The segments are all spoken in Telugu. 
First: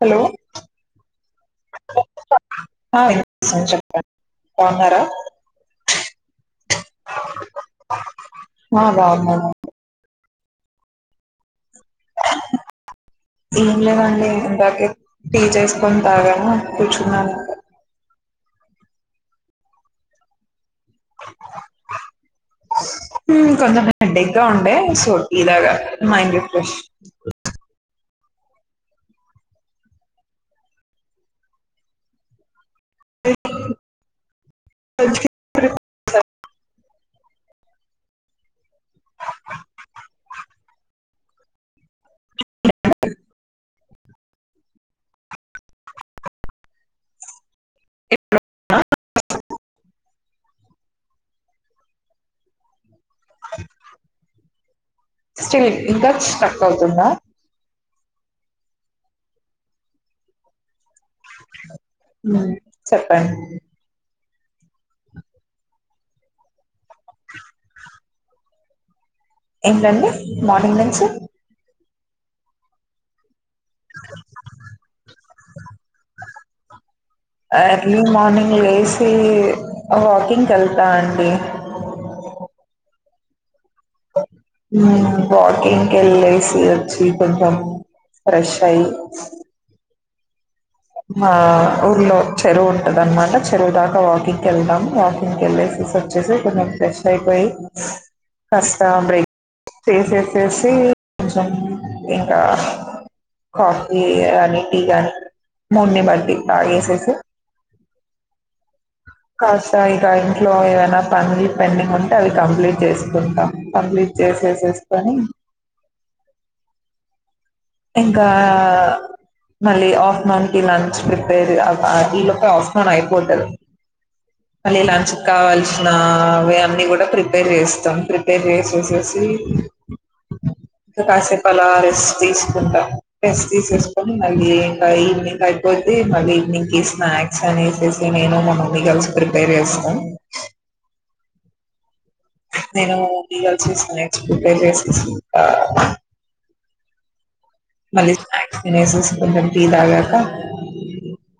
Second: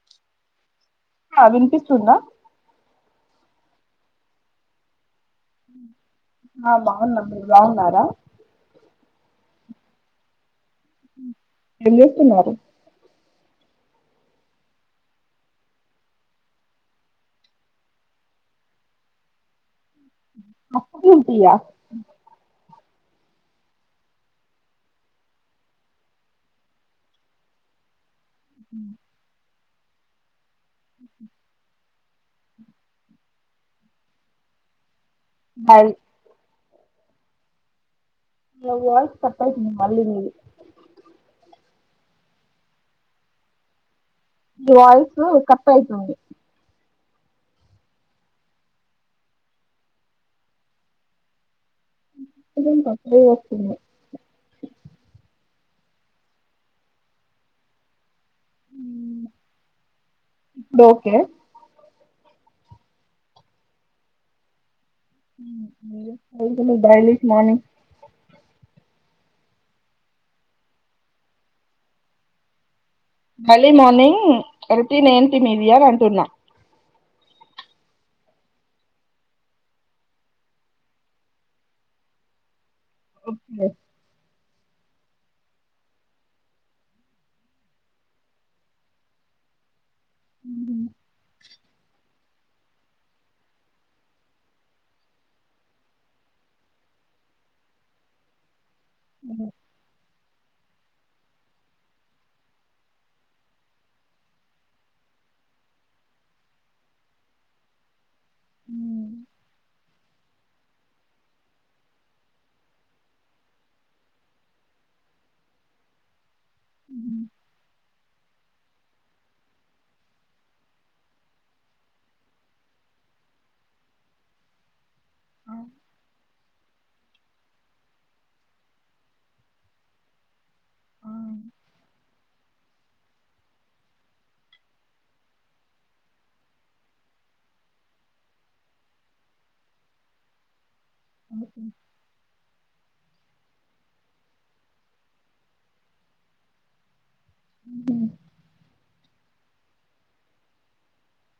హలో ఆ వినిపిస్తుందా కొంచం [unintelligible] బాగున్నారా ఆ బాగున్నా మీరు బాగున్నారా బాగున్నాము ఏం చేస్తున్నారు ఏం లేదండి ఇందాకే టీ చేసుకొని తాగాను కూర్చున్నాను అప్పు కుంటియా కొంచెం హెడేక్ గా ఉండే సో టీ తాగ మైండ్ రిఫ్రెష్ అ అ బాయ్ [unintelligible] ఇ వాయిసు స్ట్రక్ అయితుంది మళ్ళీ మీది [unintelligible] మీ వాయిసు కట్ అవుతుంది [unintelligible] [inaudible] స్టిల్ ఇంకా స్ట్రక్ అవుతుందా డు ఓకే చెప్పండి [unintelligible] మార్నింగ్ ఏంలండి మార్నింగ్ నుంచి అర్లీ మార్నింగ్ రోటీన్ ఏంటి మీది అని అంటున్నా ఎర్లీ మార్నింగ్ లేసి వాకింగ్ వెళ్తా అండి ఓకే వాకింగ్ కి వెళ్ళేసి వచ్చి కొంచెం ఫ్రెష్ అయ్యి మా ఉర్లో చెరువు ఉంటద అన్నమాట చెరువు దాకా వాకింగ్ క వెళ్దాము వాకింగ్కి వెళ్లేేసి వచ్చేసి కొంచెం ఫ్రెష్ అయిపోయి కాస్త బ్రేక్ తీసెస్ చేసి కొంచెం ఇంకా కాఫీ అని టీ కాని మూడ్ని బట్టి తాగేసేసి కాస్త ఇక ఇంట్లో ఏవైనా పని పెండింగ్ ఉంటే అవి కంప్లీట్ చేసుకుంటాం కంప్లీట్ చేసేసేసుకొని ఉ ఇంకా మళ్ళీ ఆఫ్టర్నూన్ కి లంచ్ ప్రిపేర్ ఈ లోపు ఆఫ్టర్నూన్ అయిపోతది మళ్లీ లంచ్ కి కావాల్సిన వే అన్ని కూడా ప్రిపేర్ చేస్తాం ప్రిపేర్ చేసేసేసి అలా రెస్ట్ తీస్ కుంటా రెస్ట్ తీసేసుకొని మళ్ళీ ఇంకా ఈవినింగ్ అయిపోతే మళ్ళీ ఈవినింగ్ క స్నాక్స్ అ నైటు నేను మా మమ్మీ కలిసి ప్రిపేర్ చేస్తా ఉహు నేను క చేసి నెక్స్ట్ ప్రిపేర్ చేసేసి ఇంకా మళ్ళీ స్నాక్స్ తినేసేసి కొంచెం టీ తాగాక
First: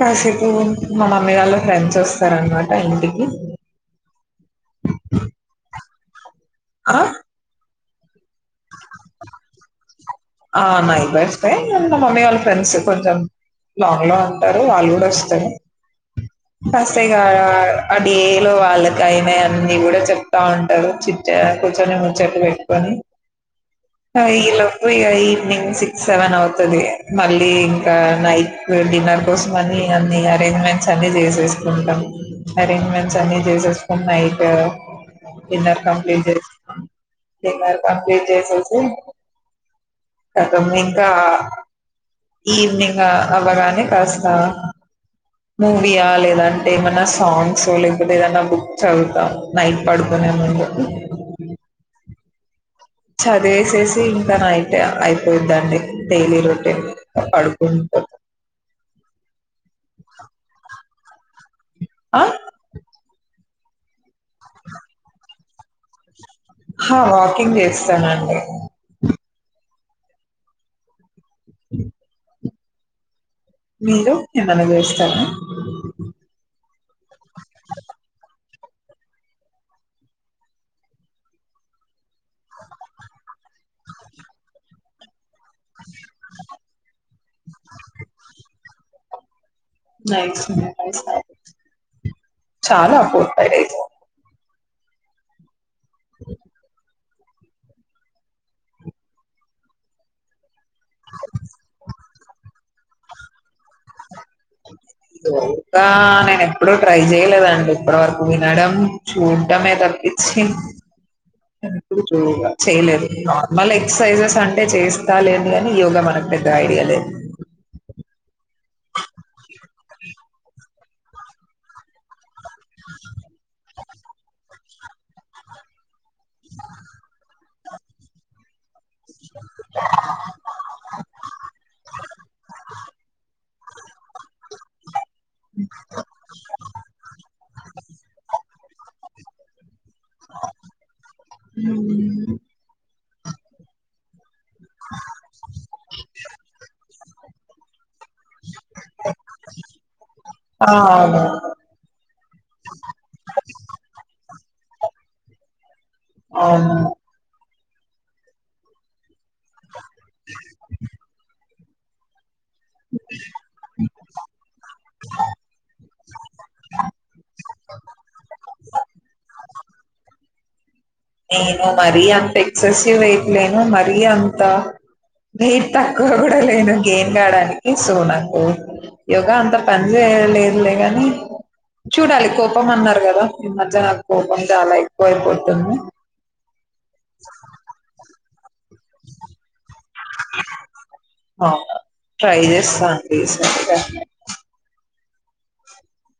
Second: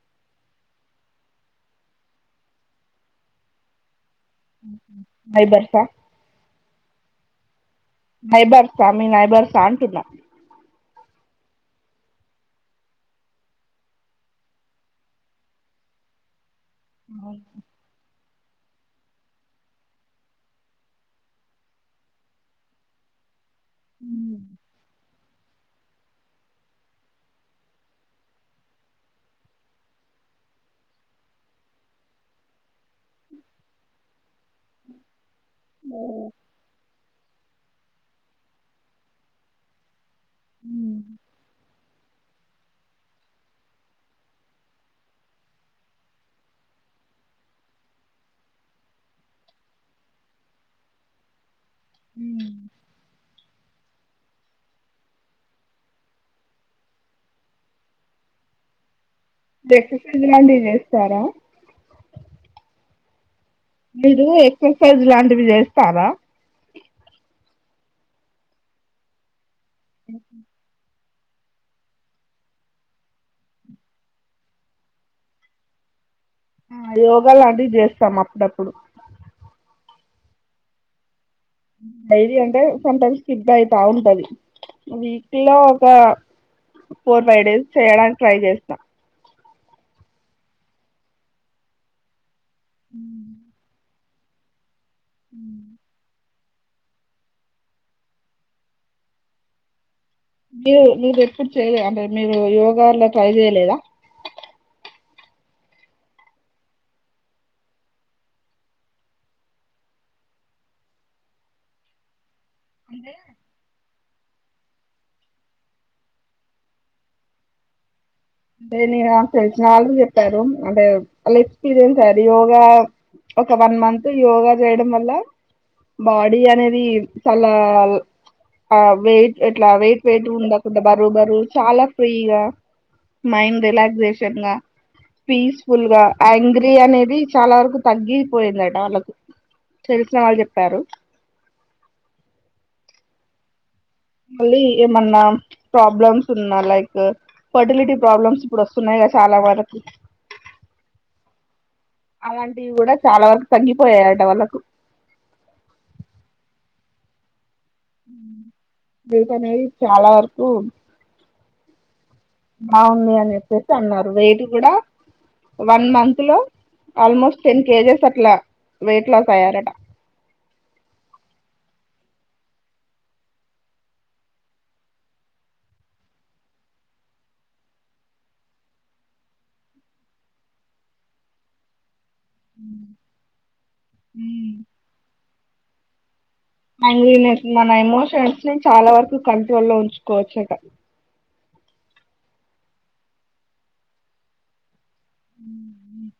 కాసేపు మా మమ్మీ వాళ్ళ ఫ్రెండ్స్ వస్తారనమాట ఇంటికి నైబర్సా ఆ నైబర్స మీ నైబర్స అంటున్నా ఆ నైబర్స మమ్మీ వాళ్ళ ఫ్రెండ్స్ కొంచెం మాంగ్ లో అంటారు వాళ్ళు కూడా వస్తారు కసేక అన్ ఏలో వాళ్ళకి అయినాయి అన్న కూడా చెప్తా ఉంటారు చిచ్చ కూర్చొని ముచ్చట్ పెట్టుకొని ఆ మ్మ్. ఇలోపు ఇగ ఈ ఈవినింగ్ సిక్స్ సెవెన్ అవుతది మళ్ళీ ఇంకా నైట్ డిన్నర్ కోసం అని అన్ని అరి రేంజ్మెంట్స్ అన్ని చేసేసుకుంటాం అరేంజ్మెంట్స్ అన్ని చేసేసుకునీ నైటు డిన్నర్ కంప్లీట్ చే మ్మ్. డిన్నర్ కంప్లీట్ చేసేసి కతం ఇంకా ఈవినింగ్ అవ్వగానే కాస్తా మూవీయా లేదంటే ఏమన్నా సాంగ్స్ లేకపోతే ఏదన్నా బుక్ చదువుతా నైట్ పడుకనే మున్ ఉ చదివేసేసి ఇంకా నైట్ అయిపోద్దండి డైలీ రొటీన్ పడుకుంట ఎక్సర్సైజ్ లాంటివి చేస్తారా ఆ మీరు ఎక్సర్సైజ్ లాంటివి చేస్తారా హా వాకింగ్ చేస్తానండి ఉ ఉ మీరు ఏమన్నా చేస్తార యోగా లాంటివి చేస్తాం అప్పుడప్పుడు డైలీ అంటే సంటైమ్స్ స్కిప్ అయితా ఉంటది వీక్ లో ఒక ఫోర్ ఫైవ్ డేస్ చేయడానికి ట్రై చేస్తా నైస్ నైస్ చాలా అపో టైము ఉ అ మీరు మీరు ఎప్పుడు చేయలే అంటే మీరు యోగాలో ట్రై చేయలేదా? ఆ నేను ఎప్పుడూ ట్రై చేయలేదండి. ఇప్పటి వరకు వినడం చూడటం ఏ తప్ప. ఇచ్చమ్ చేయలేదు నార్మల్ ఎక్సర్సైజెస్ అంటే చేస్తా లేండి. గాని యోగా మనకు పెద్ద ఐడియా లేదు. అంటే నే నాకు తెలిసిన వాళ్ళకి చెప్పారు. అంటే వాళ్ళ ఎక్స్పీరియన్స్ అది యోగా ఒక వన్ మంత్ యోగా చేయడం వల్ల బాడీ అనేది చాలా ఆ వెయిట్ ఎట్లా వెయిట్ వెయిట్ ఉండకుండా బరువు బరువు చాలా ఫ్రీగా మైండ్ రిలాక్సేషన్ గా పీస్ఫుల్ గా యాంగ్రీ అనేది చాలా వరకు తగ్గిపోయిందట వాళ్ళకు. తెలిసిన వాళ్ళు చెప్పారు. మళ్ళీ ఏమన్నా ప్రాబ్లమ్స్ ఉన్నా, లైక్ ఫర్టిలిటీ ప్రాబ్లమ్స్ ఇప్పుడు వస్తున్నాయి కదా, చాలా వరకు ఆ అవును అలాంటివి కూడా చాలా వరకు తగ్గిపోయాయి అంట వాళ్ళకు. అవునా? వెయిట్ అనేది చాలా వరకు బాగుంది అని చెప్పేసి అన్నారు. వెయిట్ కూడా వన్ మంత్ లో ఆల్మోస్ట్ టెన్ కేజెస్ అట్లా వెయిట్ లాస్ అయ్యారట. నేను మరీ అంత ఎక్సెసివ్ వెయిట్లేను. మరీ అంత వెయిట్ తక్కువ కూడా లేను. గెయిన్ కాడానికి సో నాకు యోగా అంత పని చే లేదులే కానీ చూడాలి కోపం అన్నారు కదా, ఈ మధ్య నాకు కోపం చాలా ఎక్కువ అయిపోతుంది. మన ఎమోషన్స్ ని చాలా వరకు కంట్రోల్లో ఉంచుకోవచ్చట. ఆ ట్రై చేస్తా అండి ఈ సా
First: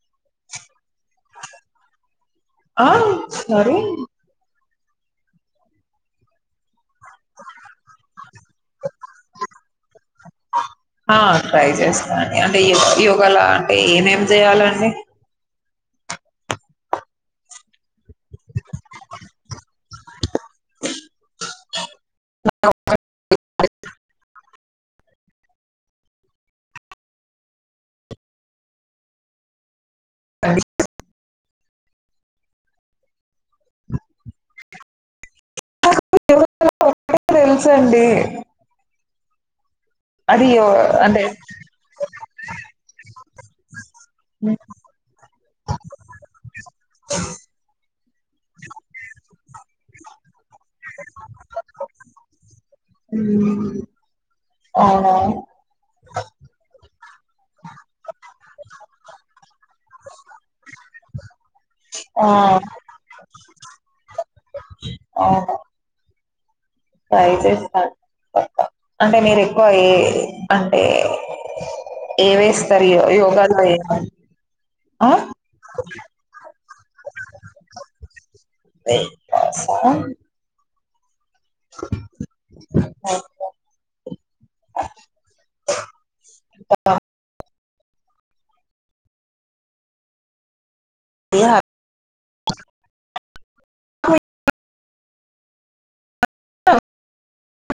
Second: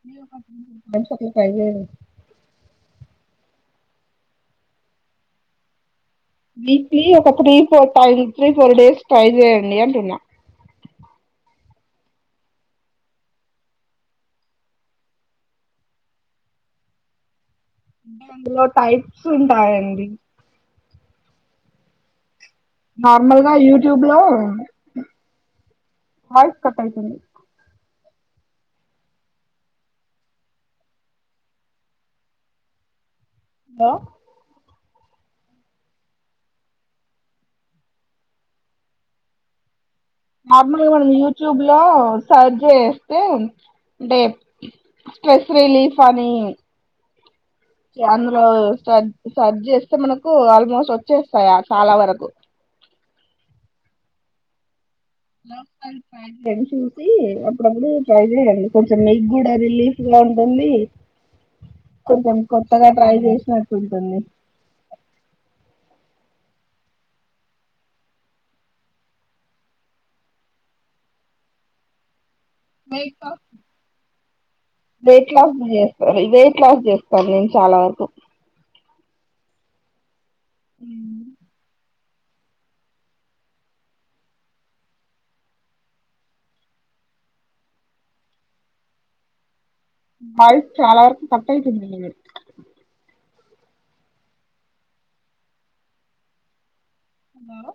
సరే ఒక సార్ ట్రై చేయండి. ఆ సరే. వీక్లీ ఒక త్రీ ఫోర్ టై త్రీ ఫోర్ డేస్ ట్రై చేయండి అంటున్నా. ఆ ట్రై చేస్తానండి అంటే యో యోగా అంటే ఏమేమి చేయాలండి? అ అందులో టైప్స్ ఉంటాయండి. [unintelligible] నార్మల్గా యూట్యూబ్ లో హ కటయితుని [unintelligible] అ [unintelligible] హలో! తెలుసండి అది యో నార్మల్గా అంటే యూట్యూబ్ లో సర్చ్ చేస్తే అంటే స్ట్రెస్ రిలీఫ్ అని అందులో సర్చ్ చేస్తే మనకు ఆల్మోస్ట్ వచ్చేస్తాయి చాలా వరకు. అ [inaudible] ట్రై చూసి అప్పుడప్పుడు ట్రై చేయండి కొంచెం మీకు కూడా తెలుస్తాది. రిలీఫ్గా ఉంటుంది. ఆ కొంచెం కొత్తగా ట్రై చేసినట్టు ఉంటుంది. అవును ట్రై చేస్తాను. అంటే మీరు ఎక్కువ ఏ అంటే ఏ వేస్ సరే యోగా చేయ్ వెయిట్ లాస్ చేస్తారు వెయిట్ లాస్ చేస్తాను నేను చాలా వరకు. వెయిట్ లాసా మ్ అ బాన్నవ వాయిస్ చాలా వరకు కట్ అయితుంది నీది ఆ హలో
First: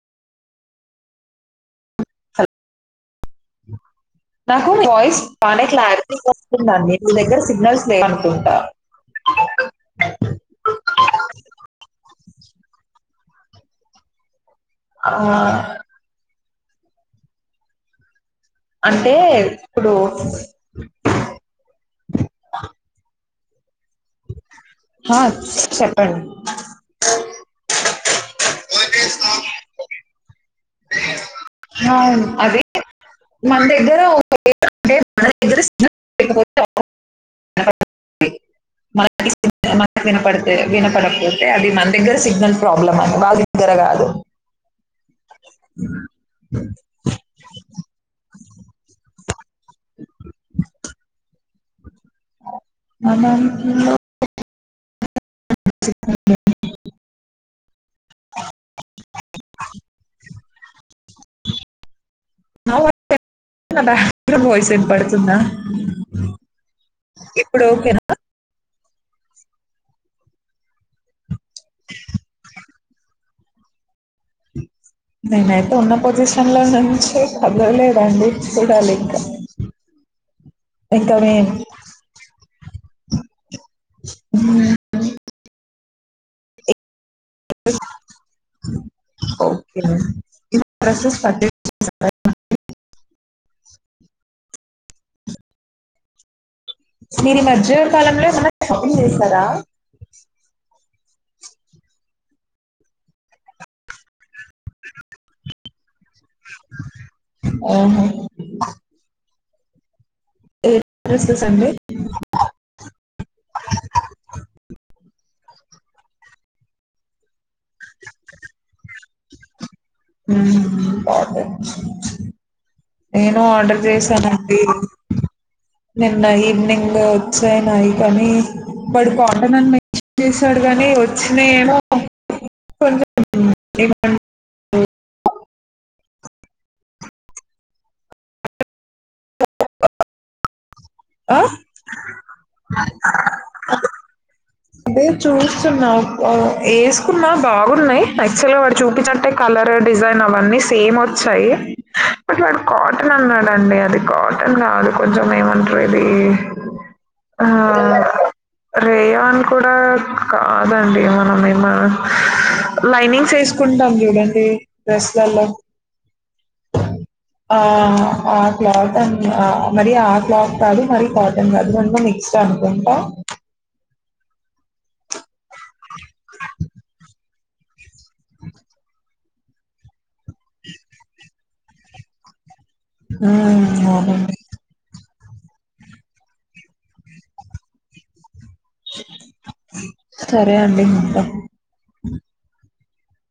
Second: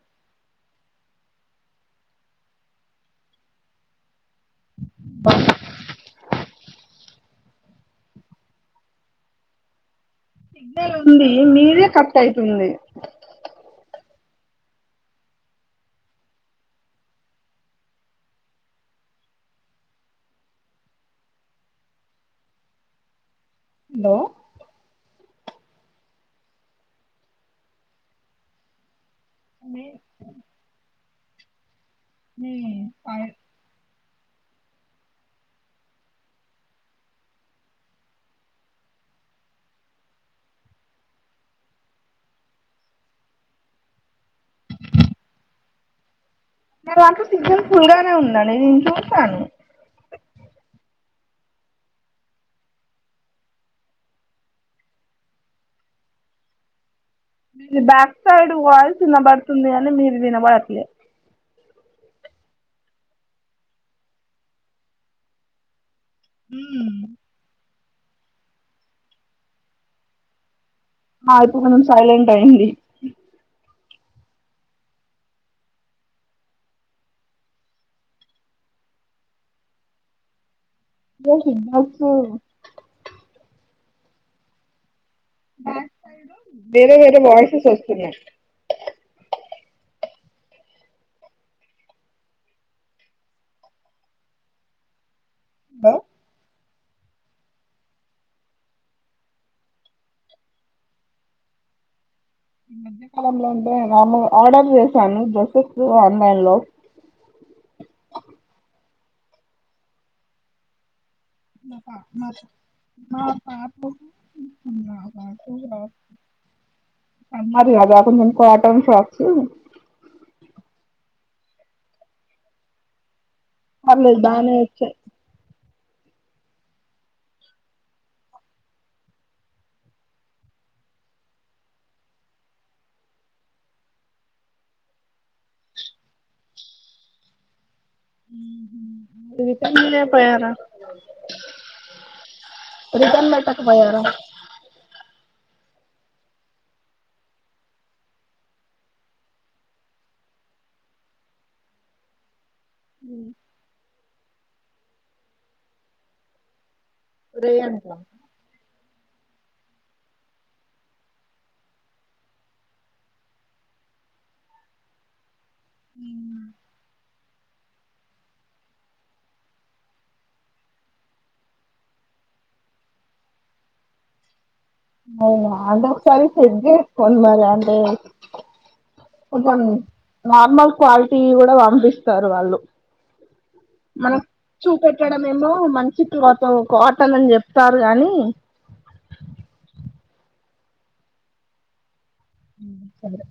హ నాకు వాయిస్ బాగానే క్లారిటీ వస్తుంది అండి మీ దగ్గర సిగ్నల్స్ లేవనుకుంటా సిగ్నల్ ఉంది మీదే కట్ అయితుంది ఆ అంటే ఇప్పుడు హలో హా చెప్పండి హా అండి అది మన దగ్గర మన దగ్గర సిగ్నల్ లేకపోతే విన ప [inaudible] ట్లే మన [inaudible] మనకి వినపడట్లేదు వినపడట్లేదులే అది మన దగ్గర సిగ్నల్ ప్రాబ్లం అని వాళ్ళ దగ్గర కాదు అ నా దాంట్లో సిగ్నల్ ఫుల్ గానే ఉండాలి చూసాను అవున ఓ సిగ్నల్ లే దు మీ బ్యాక్ సైడ్ వాయిస్ వినబడుతుంది కానీ మీ ది వినబడట్లే నా [inaudible] నా బ్యాక్ సైడ్ వాయిస్ వినపడుతుంద ఇప్పుడు ఓకేనా ఆ ఇప్పుడు కొంచెం సైలెంట్ అయింది నేనైతే ఉన్న పొజిషన్ లో నుంచి కదలేదండి చూడాలి ఇంకా ఇంకా ఏ సి బస్ ఆ బ్యాక్ సైడు వేరే వేరే వాయిసెస్ వస్తున్నాయ్ ఇది [inaudible] హ మీరు ఈ మధ్య కాలంలో ఏమన్న షాపింగ్ చేసారా ఈ మధ్యకాలంలో అంటే దాన్లో ఆర్డర్ చేశాను డ్రెస్సెస్ ఒ ఆన్లైన్ లో ఏ మా పాప మా పాపు మా బాబు నెమ్మదిగ అది రాకుండ ఇంకో అయిటెమ్స్ వచ్చి మ్మ్ నేను ఆర్డర్ పర్లేదు బానే చేసానండి వచ్చాయి నిన్న ఈవినింగ్ వచ్చాయి నాయి కానీ వాడు కాటన్ అని చేసాడు కాని వచ్చినీయ్ ఏమో కొ [inaudible] రిటన్ ఇయలే పోయరా ఆ? రిటన్ పెట్టక పోయర అదే చూస్తున్నా ఎసుకున్నా బాగునాయ్ యాక్చుల్ గ వాడు చూపిచ్చినట్టే కలర్ డిజైన్ అవన్నీ సేమ్ వచ్చాయి కాటన్ అన్నాడండి అది కాటన్ కాదు కొంచెం ఏమంటారు ఇది ఆ రే అంట రేయాన్ కూడా కాదండి మనమేమ లైనింగ్స్ ఎసుకుంటాం చూడండి డ్రెస్లలో ఆ ఆ క్లాత్ అన్ ఆ మరి ఆ క్లాత్ కాదు మరి కాటన్ కాదు రెండు మిక్స్డ్ అనుకుంటా అవునా అది ఒకసారి చెక్ చేస్కోండి మరి అంటే అ కొంచం నార్మల్ క్వాలిటీ కూడా పంపిస్తారు వాళ్ళు ఉమ్ అవునండి ఇక్కడ మేము మంచి క్లోతు కాటన్ అని చెప్తారు గాని సరే అండి ఉంటా ఉ సరే